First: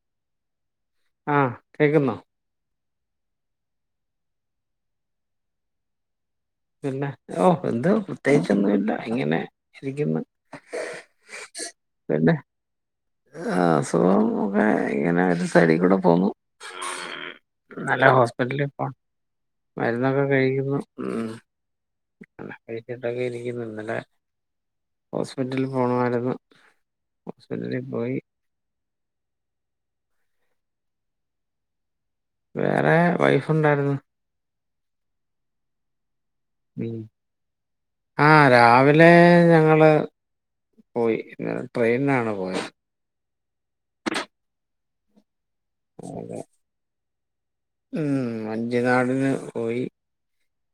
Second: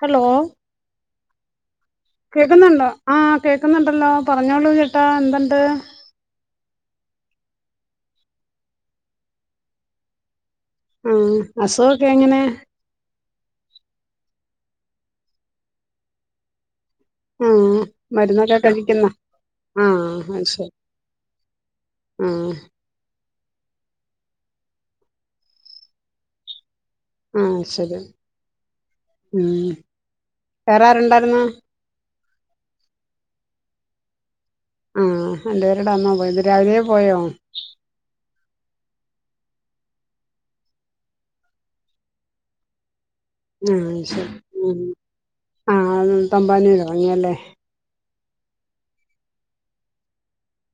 Hello ആ കേക്കുന്നുണ്ടോ ആഹ് കേക്കുന്നുണ്ടല്ലോ പറഞ്ഞോളൂ ചേട്ടാ എന്ത്ണ്ട് പിന്ന ഓ എന്ത് പ്രത്യേകിച്ചൊന്നും ഇല്ല ഇങ്ങനെ ഇരിക്കുന്നു ആ അസുഖ ഒക്കെ പിന്നെ എങ്ങനെ ആ അസുഖം ഒക്കെ ഇങ്ങനെ ഒരു സൈഡക്ക്ൂടെ പോന്നു ആഹ് നല്ല മരുന്നൊക്കെ ഹോസ്പിറ്റലില് പോണം കഴിക്കുന്ന ആഹ് മരുന്നൊക്കെ കഴിക്കുന്നു ഉം ആ അങ്ങനെ കഴിച്ചിട്ടൊക്കെ ഇന്നലെ ഹോസ്പിറ്റലിൽ പോണമായിരുന്നു ആഹ് ഹോസ്പിറ്റലിൽ ശരി പോയി ഉം വേറെ ആരുണ്ടായിരുന്ന് വേറെ വൈഫുണ്ടായിരുന്നു ആഹ് എന്റെ [unintelligible] അന്നാ പോയത് രാവിലെ ഉം പോയോ ആ രാവിലെ ഇന്നലെ ഞങ്ങള് പോയി ട്രെയിന് ആണ് പോയത് ആ അതെ. തമ്പാനൂര് ഇറങ്ങിയല്ലേ ഉം അഞ്ചേ നാടിന് പോയി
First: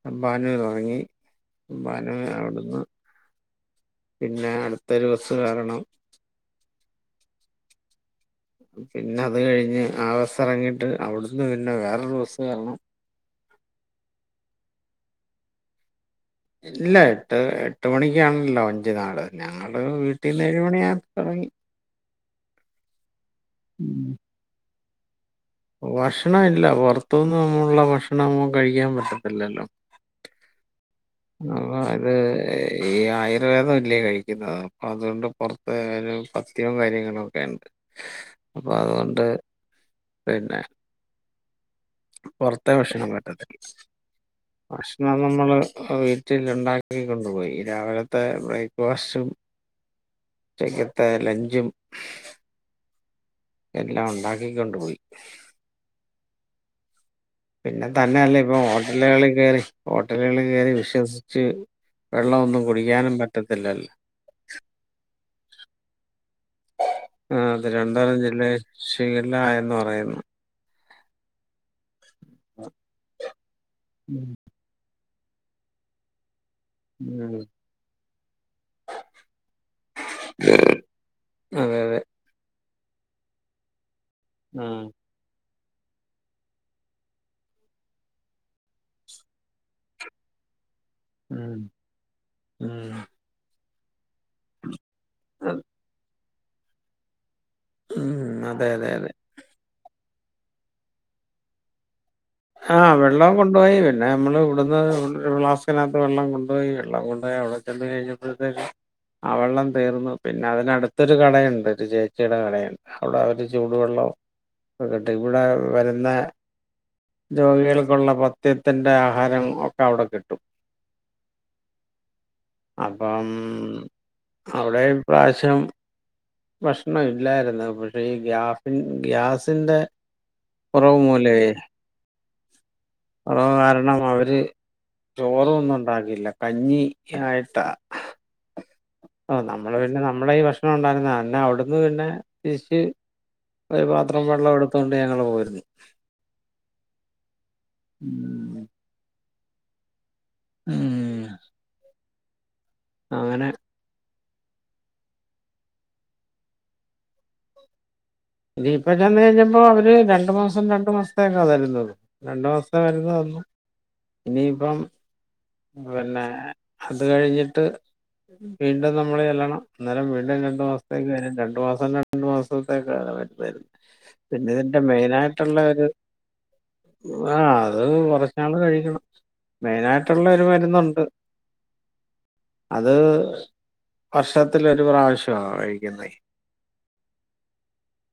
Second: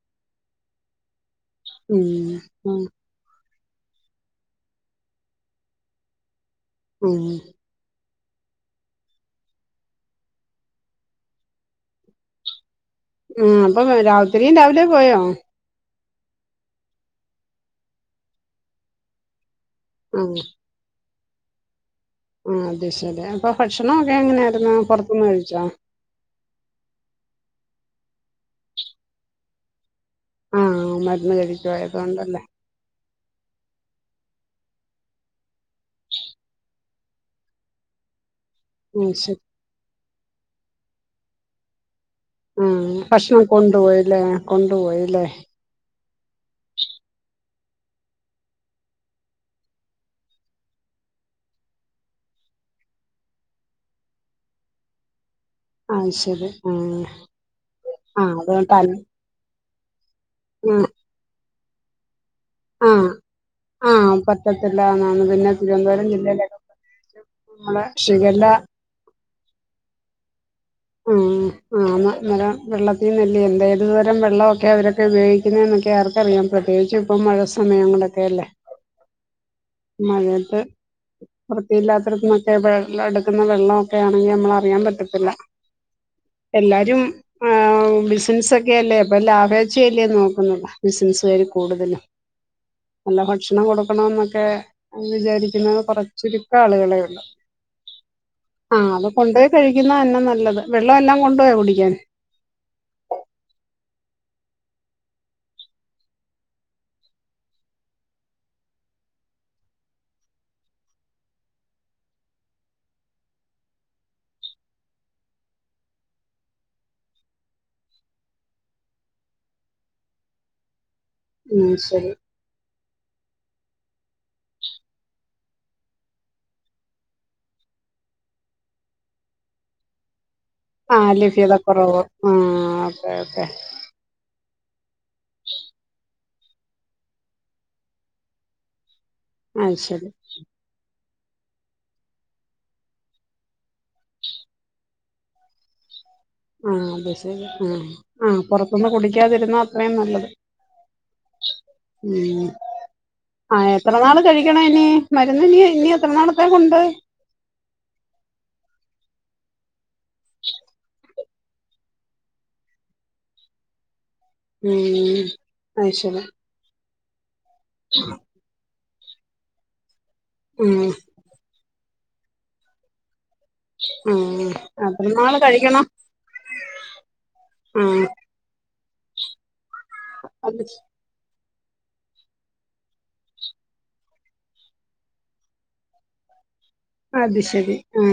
തമ്പാനൂരിറങ്ങി ഉം തമ്പാനൂർ അവിടുന്ന് ഉം പിന്നെ അട്തൊരു വസ്സ് കാരണം ഉം പിന്നെ അത് കഴിഞ്ഞ് ആ ബസ്സ് ഇറങ്ങിട്ട് അവിടുന്ന് പിന്നെ വേറൊരു ബസ്സ് കേറണം ഉം അപ്പൊ രാത്രിയും രാവിലെ പോയോ ഇല്ല എട്ട് എട്ട് മണിക്കാണല്ലോ അഞ്ചു നാള് ഞങ്ങള് വീട്ടിന്ന് ഏഴ മണിയാ ഒറങ്ങി ആ അതെ ശരി അപ്പൊ ഭക്ഷണൊക്കെ ഉം എങ്ങനെയായിരുന്നു പുറത്തുന്ന് കഴിച്ചോ ഭക്ഷണം ഇല്ല പുറത്തുന്ന് നമ്മളുള്ള ഭക്ഷണം കഴിക്കാൻ പറ്റത്തില്ലല്ലോ ആ അതൊ ഇത് ഈ ആയിരം പേദം ഇല്ലേ കഴിക്കുന്നത് അപ്പൊ അതുകൊണ്ട് പുറത്ത് ഒരു പത്യവും കാര്യങ്ങളും ഒക്കെ ഉണ്ട് അപ്പൊ അത് അതുകൊണ്ട് ശരി പിന്നെ പുറത്തെ ആഹ് ഭക്ഷണം പറ്റത്തില്ല കൊണ്ടുപോയില്ലേ ഭക്ഷണം കൊണ്ടുപോയില്ലേ നമ്മള് വ ഉണ്ടാക്കി കൊണ്ടുപോയി രാവിലത്തെ ബ്രേക്ക്ഫാസ്റ്റും ഉച്ചെക്കത്തെ ലഞ്ചും എല്ലാം ഉണ്ടാക്കിക്കൊണ്ടുപോയി ആ ശരി ആ പിന്നെ തന്നെയല്ലേ ഇപ്പൊ ഹോട്ടലുകളിൽ കേറി ഹോട്ടലുകളിൽ കേറി ആഹ് വിശ്വസിച്ച് വെള്ളമൊന്നും ആഹ് കുടിക്കാനും പറ്റത്തില്ലല്ലോ ആഹ് പറ്റത്തില്ല എന്നാണ് പിന്നെ തിരുവനന്തപുരം ജില്ലയിലൊക്കെ ആ അത് നമ്മളെ രണ്ടറം ജില്ല ഷിഗല്ല [unintelligible] എന്ന് പറയുന്നു ആ [unintelligible] വെള്ളത്തീന്നല്ലേ എന്ത ഏതു തരം ഉം വെള്ളൊക്കെ അവര് ഉപയോഗിക്കുന്ന എന്നൊക്കെ ആർക്കറിയാം പ്രത്യേകിച്ചും ഇപ്പ മഴ സമയങ്ങളൊക്കെ അല്ലേ മഴയത്ത് ഉം അതെ അതെ വൃത്തിയില്ലാത്തട്ത് ന്നൊക്കെ വെള്ള എടുക്കുന്ന വെള്ളം ഒക്കെ ആണെങ്കി നമ്മള് ആ അറിയാൻ പറ്റത്തില്ല [unintelligible] എല്ലാരും ആ ബിസിനസ്സ ഒക്കെ അല്ലേ അപ്പൊ ലാഭേ്ചയല്ലേ നോക്കുന്നത് ബിസിന വ ഉം കൂടുതലും ഉം നല്ല ഭക്ഷണം കൊടുക്കണം എന്നൊക്കെ അന്ന് അത് വിചാരിക്കുന്നത് കൊറച്ചുരുക്കം ആളുകളെ ഉള്ള ഉം അതെ ആഹ അതെ അത് അതെ കൊണ്ടുപോയി കഴിക്കുന്ന തന്നെ നല്ലത് വെള്ളം എല്ലാം കൊണ്ടുപോയാ കുടിക്കാൻ ആഹ് വെള്ളം കൊണ്ടുപോയി പിന്നെ നമ്മള് ഇവിടുന്ന് ഫ്ലാസ്നകത്ത് വെള്ളം കൊണ്ടുപോയി വെള്ളം കൊണ്ട്പോയി ടെ ച കഴിഞ്ഞപ്പോഴത്തേക്ക് ആ വെള്ളം തീർന്നു പിന്നെ അതിനടുത്തൊരു കടയുണ്ട് ഒരു ചേച്ചിയുടെ കടയുണ്ട് അവിടെ അവര് ചൂടുവെള്ളം ഇവിടെ വരുന്ന ജോഗികൾക്കുള്ള പത്്യത്തിന്റെ ആഹാരം ഒക്കെ അവിടെ കിട്ടും ഉം ശരി അപ്പം അവിടെഈ പ്രാവശ്യം ഭക്ഷണം ഇല്ലായിരുന്നു പക്ഷേ ഈ ഗ്യാഫിൻ ഗ്യാസിറെ കുറവ് ആ മൂലമേ ലഭ്യത കുറവ് ആ ഓക്കെ ഓക്കെ കുറവ് കാരണം അവര് ചോറും ഒന്നും ഉണ്ടാക്കില്ല കഞ്ഞി ആയിട്ട് ഓ ആ നമ്മള് പിന്നെ ശരി നമ്മള ഈ ഭക്ഷണം ഉണ്ടായിരുന്ന എന്നന്നെ അവിടുന്ന് പിന്നെ തിരിച്ച് ഒരു പാത്രം വെള്ളം എടുത്തൊണ്ട് ഞങ്ങള് പോയിരുന്നു ആ അത് ശരി ആ ആ് ഉം പുറത്തുന്ന് കുടിക്കാതിരുന്ന അത്രയും നല്ലത് ഉം ഉം അങ്ങനെ ആ എത്ര നാള കഴിക്കണ ഇന മരുന്ന് ഇനി ഇനി എത്ര നടത്താൻ കൊണ്ട് ഇപ്പൊ ചെന്ന കഴിഞ്ഞപ്പോ അവര് രണ്ടു മാസം രണ്ടു മാസത്തേക്കാ തരുന്നത് രണ്ടു മാസത്തേ വരുന്ന ഒന്നും ഇനിയിപ്പം ഉം അത് ശരി പിന്നെ അത് കഴിഞ്ഞിട്ട് വീണ്ടും നമ്മള് ചല്ലണം അന്നരം വീണ്ടും രണ്ടു ഉം മാസത്തേക്ക് രണ്ടു മാസം രണ്ടു മാസത്തേക്ക് ആ വരും ഉം പിന്നെ ഇതിന്റെ എത്ര മെയിൻ നാള് ആായിട്ടുള്ള കഴിക്കണം ഒരു ആഹ അത് ആ കുറച്ചനാള് കഴിക്കണം മെയിന ആായിട്ടുള്ള ഒരു അത് മരുന്നുണ്ട് അത് വർഷത്തി ഒരു പ്രാവശ്യമാ കഴിക്കുന്ന അത് ശരി ആ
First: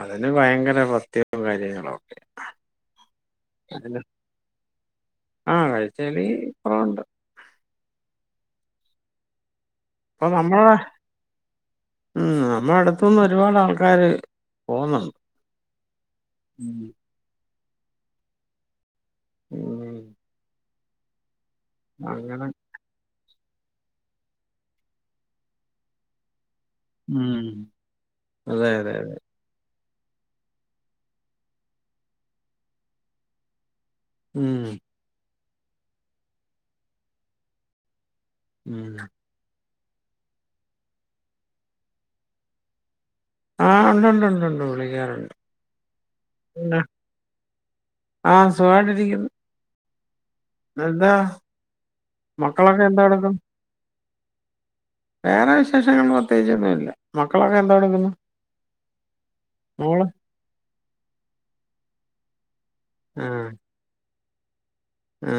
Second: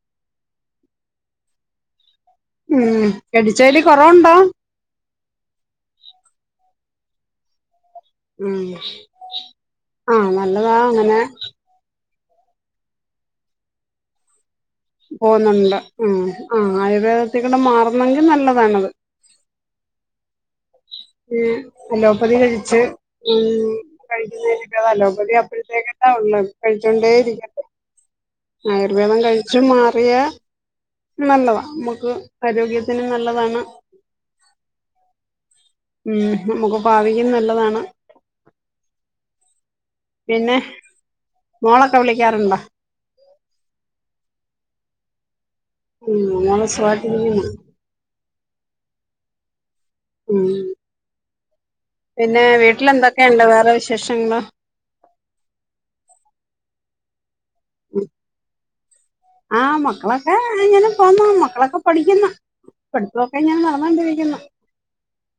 അതിന് ഭയങ്കര പത്യവും കാര്യങ്ങളൊക്കെ ഉം എടിച്ചല് കൊറവുണ്ടോ ആഹ കഴിച്ചല് കൊറവുണ്ട് ഉ ആഹ ഇപ്പൊ നമ്മളെ നല്ലതാ അങ്ങനെ ഉം നമ്മുടെ അടുത്തന്ന് ഒരുപാട് ആൾക്കാാര് പോുന്നുണ്ട് ആ ആ ഉം ആയുർവേദത്തിക്കൂടെ മാറുന്നെങ്കിൽ നല്ലതാണത് ഉം ഈ അലോപ്പതി അങ്ങനെ കഴിച്ച് ഉ കഴിക്കുന്നരിക്കതല്ലോ പതി അപ്പഴത്തേക്കട്ടാ ഉള്ളത് കഴിച്ചൊണ്ടേ ഉം ഇരിക്കെ അതെ അതെ അതെ ആയുർവേദം കഴിച്ചു മാറിയ നല്ലതാണ് നമുക്ക് ആരോഗ്യത്തിനും നല്ലതാണ് ഉം ഉം നമ്മുക്ക് ഭാവിക്കും നല്ലതാണ് ഉം പിന്നെ മോളൊക്കെ വിളിക്കാറുണ്ടോ ആഹ് ഉണ്ട്ണ്ട് ഉണ്ട്ണ്ട് വിളിക്കാറുണ്ട് ഉം മോള് സുഖായിട്ടിരിക്കുന്നു ആഹ സുഗയിരിക്കുന്നു ഉം അതെന്താ പിന്നെ വീട്ടില എന്തൊക്കെയുണ്ട് വേറെ വിശേഷങ്ങളോ വേറെ വിശേഷങ്ങ പ്രത്യേകിച്ചു ന്നും ഇല്ല മക്കളൊക്കെ എന്താ കൊടുക്കുന്നു ആ മക്കളൊക്കെ ഇങ്ങനെ പോന്ന മക്കളൊക്കെ പഠിക്കുന്നു പഠി ആ പ്പൊക്കെ ഞാൻ നടന്നോണ്ടിരിക്കുന്നു ആ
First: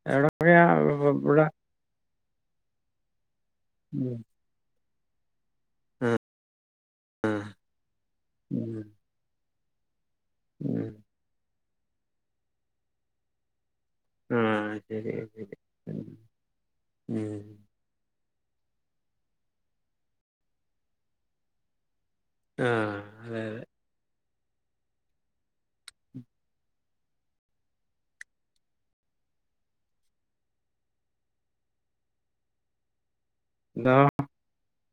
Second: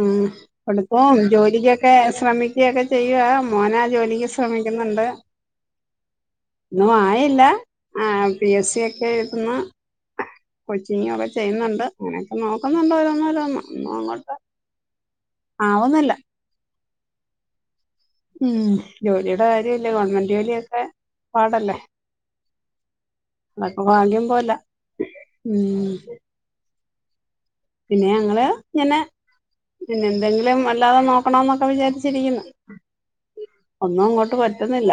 ഉ എവിടൊക്കെയാ കുടുപ്പം ഇവിടെ ജോലിക്കൊക്കെ ശ്രമിക്കയൊക്കെ ചെയ്യുവ മോനാ ആ ഉം ജോലിക്ക് ശ്രമിക്കുന്നുണ്ട് ആ ഒന്നും ആ ആയില്ല ആ പി എസ് ഉം സി ഒക്കെ ഇന്ന് ഉം കൊച്ചിങ്ങ ഒക്കെ ചെയ്യുന്നുണ്ട് അങ്ങനെയൊക്കെ നോക്കുന്നുണ്ട്ോ രോന്ന രോന്നോ ഒന്നും അങ്ങോട്ട് ആഹ ശരി ശരി ആവുന്നില്ല ഉ ഉം ജോലിയുടെ കാര്യല്ലേ ഗവൺമെന്റ് ജോലിയൊക്കെ പാടല്ലേ ആഹ അതെ അതെ പോല ഉം പിന്നെ ഞങ്ങള് ഇങ്ങനെ പിന്നെ എന്തെങ്കിലും വല്ലാതെ നോക്കണോന്നൊക്കെ വിചാരിച്ചിരിക്കുന്നു എന്താ ഒന്നും അങ്ങോട്ട് പറ്റുന്നില്ല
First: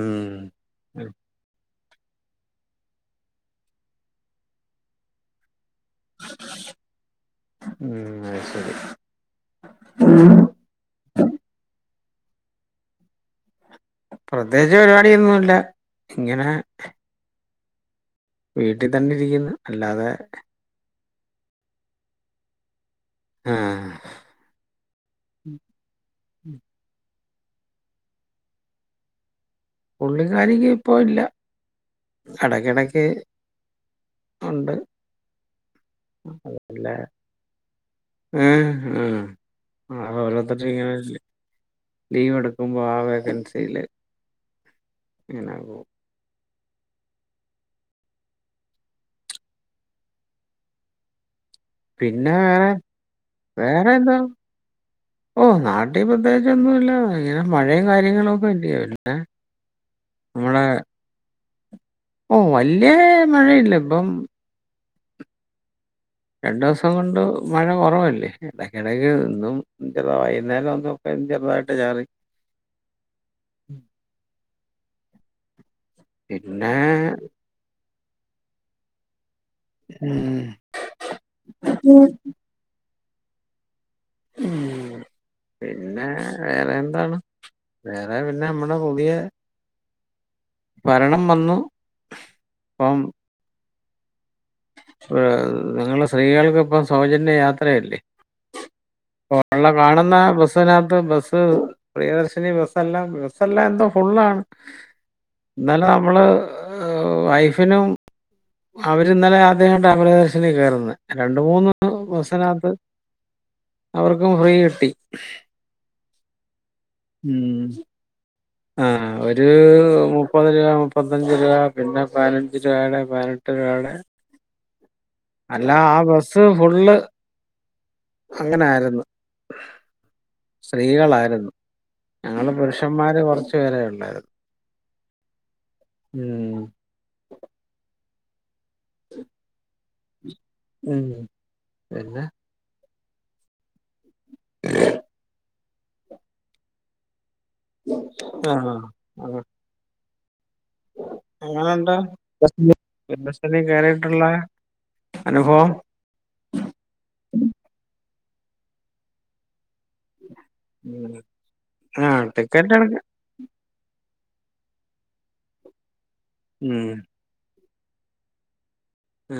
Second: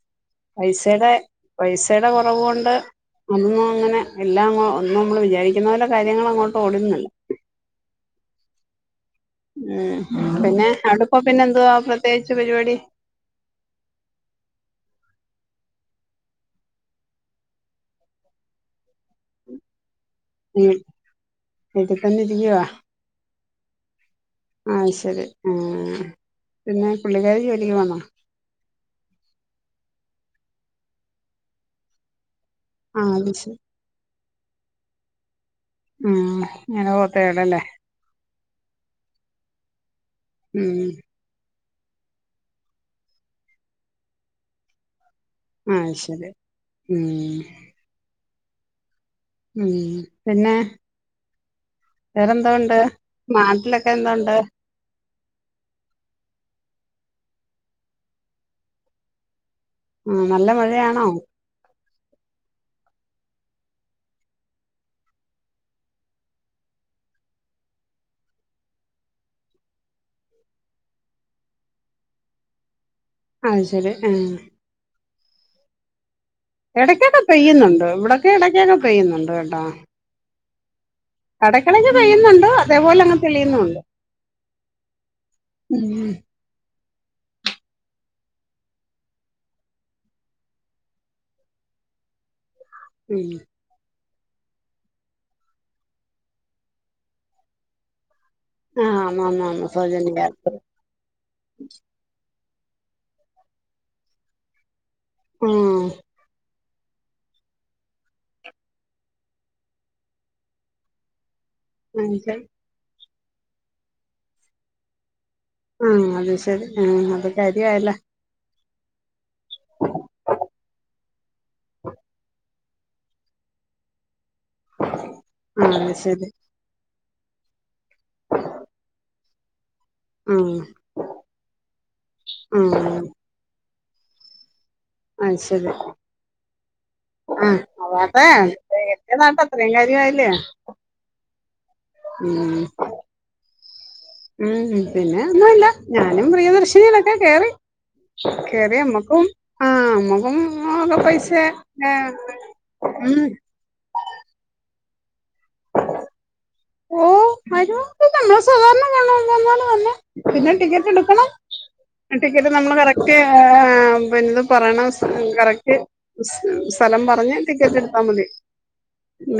ഉം ഉം പൈസയുടെ പൈസയുടെ കുറവ കൊണ്ട് ഒന്നും അങ്ങനെ എല്ലാം ഒ നമ്മ വിചാരിക്കുന്ന കാര്യ ഉം ശരി ഉം പിന്നെ അവിടെപ്പ പിന്നെ എന്തുവാ പ്രത്യേകിച്ച് പരിപാടി പ്രത്യേകിച്ച് പരിപാടിൊന്നുംല്ല ഇങ്ങനെ വീട്ടിൽ തന്നെ ഇരിക്കുന്നു അല്ലാതെ ഉ വീട്ടിൽ തന്നെ ഇരിക്കുവാ ആഹ്. ആഹ ശരി ആ പിന്നെ പുള്ളിക്കാരീ ജോലിക്ക് പോന്നോ പുള്ളി കാരിക്ക്‌ ഇപ്പ ഇല്ല കടക്കിടക്ക് ആഹ് അത് ശരി ഉണ്ട് ഉം ഇങ്ങനെ പോത്തേടല്ലേ ആഏ ആ ഓരോരുത്തടെ ഉം ഇങ്ങനെല്ല ലീവ് എടുക്കുമ്പോ ആ വേക്കൻസിയില് ഇങ്ങനെ പോകും. ആഹ് ശരി ഉം ഉം പിന്നെ പിന്നെ വേറെന്തോണ്ട് വേറെ നാട്ടിലൊക്കെ എന്തോണ്ട് ഓ നാട്ടീ പ്രത്യേകിച്ചൊന്നുമ ഇല്ല ഇങ്ങനെ മഴയും കാര്യങ്ങളും ഒക്കെ ഇല്ലേ വിടെ ആ നല്ല മഴയാണോ ഓ വല്യ മഴയില്ല ഇപ്പം രണ്ട ദിവസം കൊണ്ട് മഴ കുറവല്ലേ ഇടക്കിടക്ക് ഇന്നും വൈകുന്നേരം വന്നും ചെറതായിട്ട ചാറി അത് ശരി ആഹ് പിന്നെ ഇടയ്ക്കൊക്കെ പെയ്യുന്നുണ്ട് ഇവിടൊക്കെ ഇടയ്ക്കൊക്കെ പെയ്യുന്നുണ്ട് ഉം ഇടക്ക് ഇടക്ക് പെയ്യുന്നുണ്ട് അതേപോലെ അങ്ങ് തെളിയുന്നുണ്ട് ഉം പിന്നെ ഉം വേറെ എന്താണ് വേറെ പിന്നെ നമ്മടെ പുതിയ ഭരണം വന്നു ഉം നിങ്ങള്ൾ സ്ത്രീകൾക്ക് ഇപ്പം സൗജന്യ യാത്രയല്ലേ ആഹ് ആന്ന് ആന്ന് ള്ള ആന്ന് കാണുന്ന സൗജന്യയാത്ര ബസ്സിനകത്ത് ബസ് പ്രിയശ നി ബസല്ലാം വിസല്ലാം എന്തോ ഫുള്ളാണ് എന്നാല ആഹ് നമ്മള് വൈഫിനും അവര് ഇന്നലെ ആദ്യട്ട് അമലദർശിനി കയറുന്നത് രണ്ട രണ്ട് അത് മൂന്ന്ബസ് ശരി നകത്ത് അവർക്കും ഫ്രീ കിട്ടി ആ അത് ശരി ആ അത് കാര്യയല്ലോ ആ ഒരു മുപ്പത് രൂപ മുപ്പത്തഞ്ച് രൂപ പിന്നെ പതി അഞ്ച് രൂപയുടെ പതിനെട്ട് രൂപാടെ അല്ല ആഹ് അത് ആ ശരി ബസ്സ് ഫുള് അങ്ങനൊആയിരുന്നു ആഹ് സ്ത്രീകളായിരുന്നു ഞങ്ങള് ആഹ് പുരുഷന്മാര് കുറച്ചു പേരെ ഉള്ളായിരുന്നു ആഹ് ശരി ആ [unintelligible] നാട്ട അത്രയും കാര്യആയില്ലേ ഉം. പിന്നെ? ഉം ഉം പിന്നെ ഒന്നുവില്ല ഞാനും പ്രിയദർശിനിയിലൊക്കെ കേറി ആഹ്. കേറിയ നമ്മക്കും ആ നമ്മക്കും എങ്ങനെ ഉണ്ട്എക്സ്പീരിയൻസ് ഉം പ്രിയദർശിനി കേറിയിട്ടുള്ള അനുഭവം ഓ [unintelligible] നമ്മള് സാദാരണ പോലെ തന്നെ [unintelligible] പിന്നെ ടിക്കറ്റ് ഉം. എടുക്കണം ആഹ് ടിക്കറ്റ് നമ്മൾ എടുക്ക കറക്റ്റ് എ അപ്പൊ ഇത് പറയണം കറക്റ്റ് ഉം. സ്ഥലം പറഞ്ഞ് ടിക്കറ്റ് എടുത്താ മതി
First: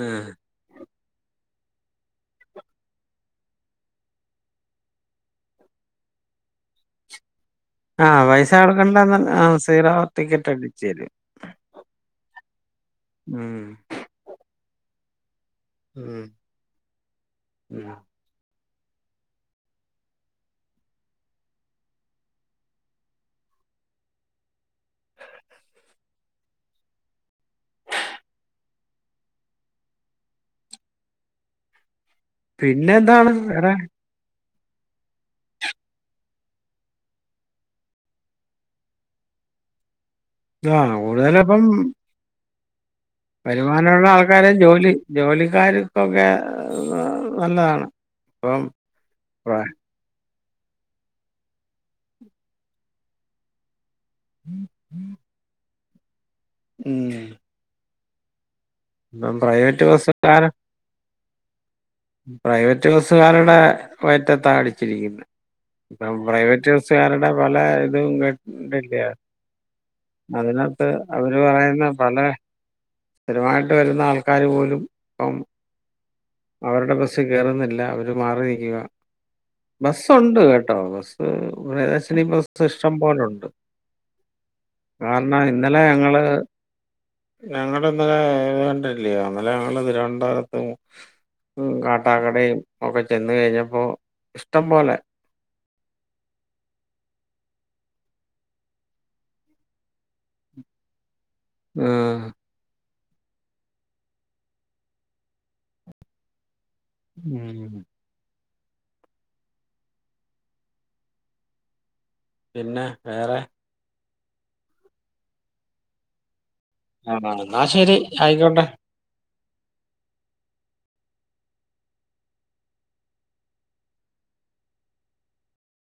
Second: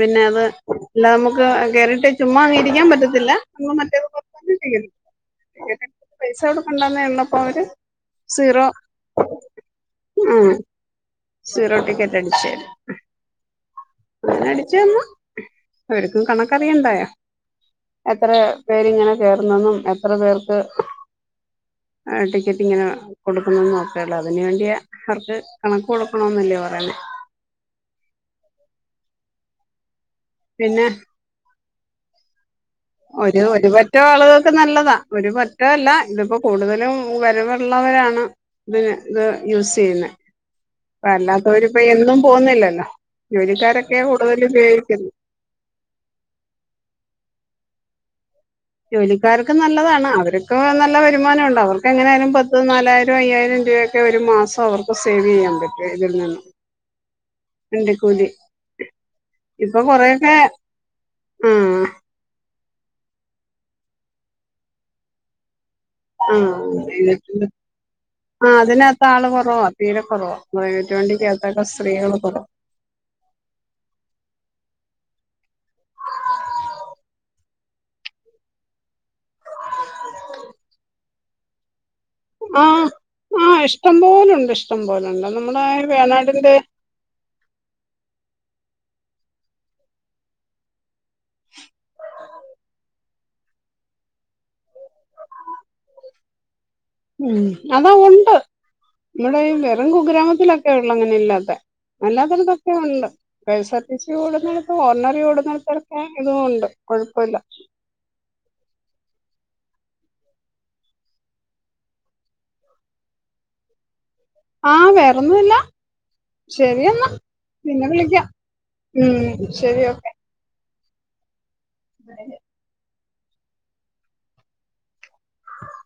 പിന്നെ അത് എല്ല നമുക്ക് കേറിട്ട് ചുമ്മാ അങ്ങ് ഇരിക്കാൻ പറ്റത്തില്ല നമ്മൾ മറ്റേത് പോലെ തന്നെ ചെയ്യണം പൈസ കൊടുക്കണ്ടന്നെ ഉള്ളൂ അപ്പൊ അവര് ആ പൈസ സീറോ കൊടുക്കണ്ട ആ സീറോ ടിക്കറ്റ് അടിച്ച് തരും സീറോടിക്കറ്റ് അടിച്ച് തരും ഉം. അങ്ങനെ അടിച്ച് തന്ന് അവർക്കും ഉം. കണക്കറിയുണ്ടായോ ഉം. എത്ര പേരിങ്ങനെ കേർന്നന്നെന്നും എത്ര പേർക്ക് ടിക്കറ്റ് ഇങ്ങനെ കൊടുക്കുന്നുന്ന്‌ ക്കെയുള്ള അതിന് വേണ്ടിയ അവർക്ക് കണക്ക് കൊടുക്കണോന്നല്ലേ പറയുന്നെ പിന്നെ പിന്നെന്താണ് ഒരു വേറെ? ഒരുപറ്റം ആള്കള് നല്ലതാ ഒരു പറ്റല്ല ഇതിപ്പോ കൂടുതലും വരവള്ളവരാണ് ഇതിന് ഇത് യൂസ് ചെയ്യുന്ന ആഹ് അപ്പ കൂടുതലിപ്പം അല്ലാത്തവര് ഇപ്പൊ എന്നും പോന്നില്ലല്ലോ വരുമാനമുള്ള ആൾക്കാരെ ജോലി ഉപയോഗിക്കുന്നത് ജോലിക്കാർക്കൊക്കെ നല്ലതാണ് ഇപ്പം ജോലിക്കാർക്ക് പ്ര നല്ലതാണ് അവര് ക്കൊ ഒ നല്ല വരുമാന്വണ്ട് അവർക്ക് എങ്ങനെ ആയാലും പത്ത് നാലായിരം അയ്യായിരം രൂവെക്ക് ക്കെ ഒരു മാസം അവർക്ക് സേവെയ്യാൻ പറ്റും ഇതിൽ നിന്നു ഉം വണ്ടികൂലി ഇപ്പം ഇപ്പൊ പ്രൈവറ്റ് കൊറേക്കെ ആഹ് ഉം പ്രൈവറ്റ് ബസ്സുകാരുടെ വയറ്റത്താ അടിച്ചിരിക്കുന്നെ ഇപ്പം പ്രൈവറ്റ് ബസ്സുകാരുടെ ആഹ് പല ഇതും ആ കണ്ടില്ലെ അതിനകത്ത് ആള് കുറവാ തീരെ കുറവാ അതിന അത്ത് പ്രൈവറ്റ് അവര് വണ്ടിക്കകത്തൊക്കെ പറയുന്ന സ്ത്രീകള് പല കുറവാ സ്ഥിരവായിട്ട് വരുന്ന ആൾക്കാര് പോലും ഇപ്പം അവരുടെ ബസ് കേറുന്നില്ല അവര് മാറി നിക്കുക ബസ്സുണ്ട് കെട്ടൊ ബസ് [unintelligible] പ്പോ ബസ് ആഹ് ഇഷ്ടം പോലുണ്ട് ആഹ് ഇഷ്ടം പോലുണ്ട് ഇഷ്ടം പോലുണ്ട് കാരണം നമ്മുടെ ഇന്നലെ ഞങ്ങള് വയനാടിന്റെ ഞങ്ങള് ഇന്നലെ ഇന്നലെ ഞങ്ങള് തിരുവനന്തോരത്തും കാട്ടാകട യും ഒക്കെ ചെന്ന് കഴിഞ്ഞപ്പോ ഇഷ്ട്ടം പോലെ ഉം അതാ ഒണ്ട് നമ്മുടെ ഈ വെറും കുഗ്രാമത്തിലൊക്കെ ഉള്ളൂ അങ്ങനില്ലാതെ ത്തെ ആഹ് അല്ലാത്തടുത്ത് ഒക്കെ ഉണ്ട്. K S R T C ഓടുന്നടുത്ത് ഓർഡിനറി ഓടുന്നടുത്തക്കെ ഇതും ഒണ്ട് കൊഴപ്പോല്ല ഉം പിന്നെ വേറെ ആ വേറെന്നുംല്ല ശരി എന്നാ ആ എന്നാ പിന്നെ ശരി വിളിക്കാം ആയിക്കോട്ടെ ഉം ശരി ഓക്കെ അതെ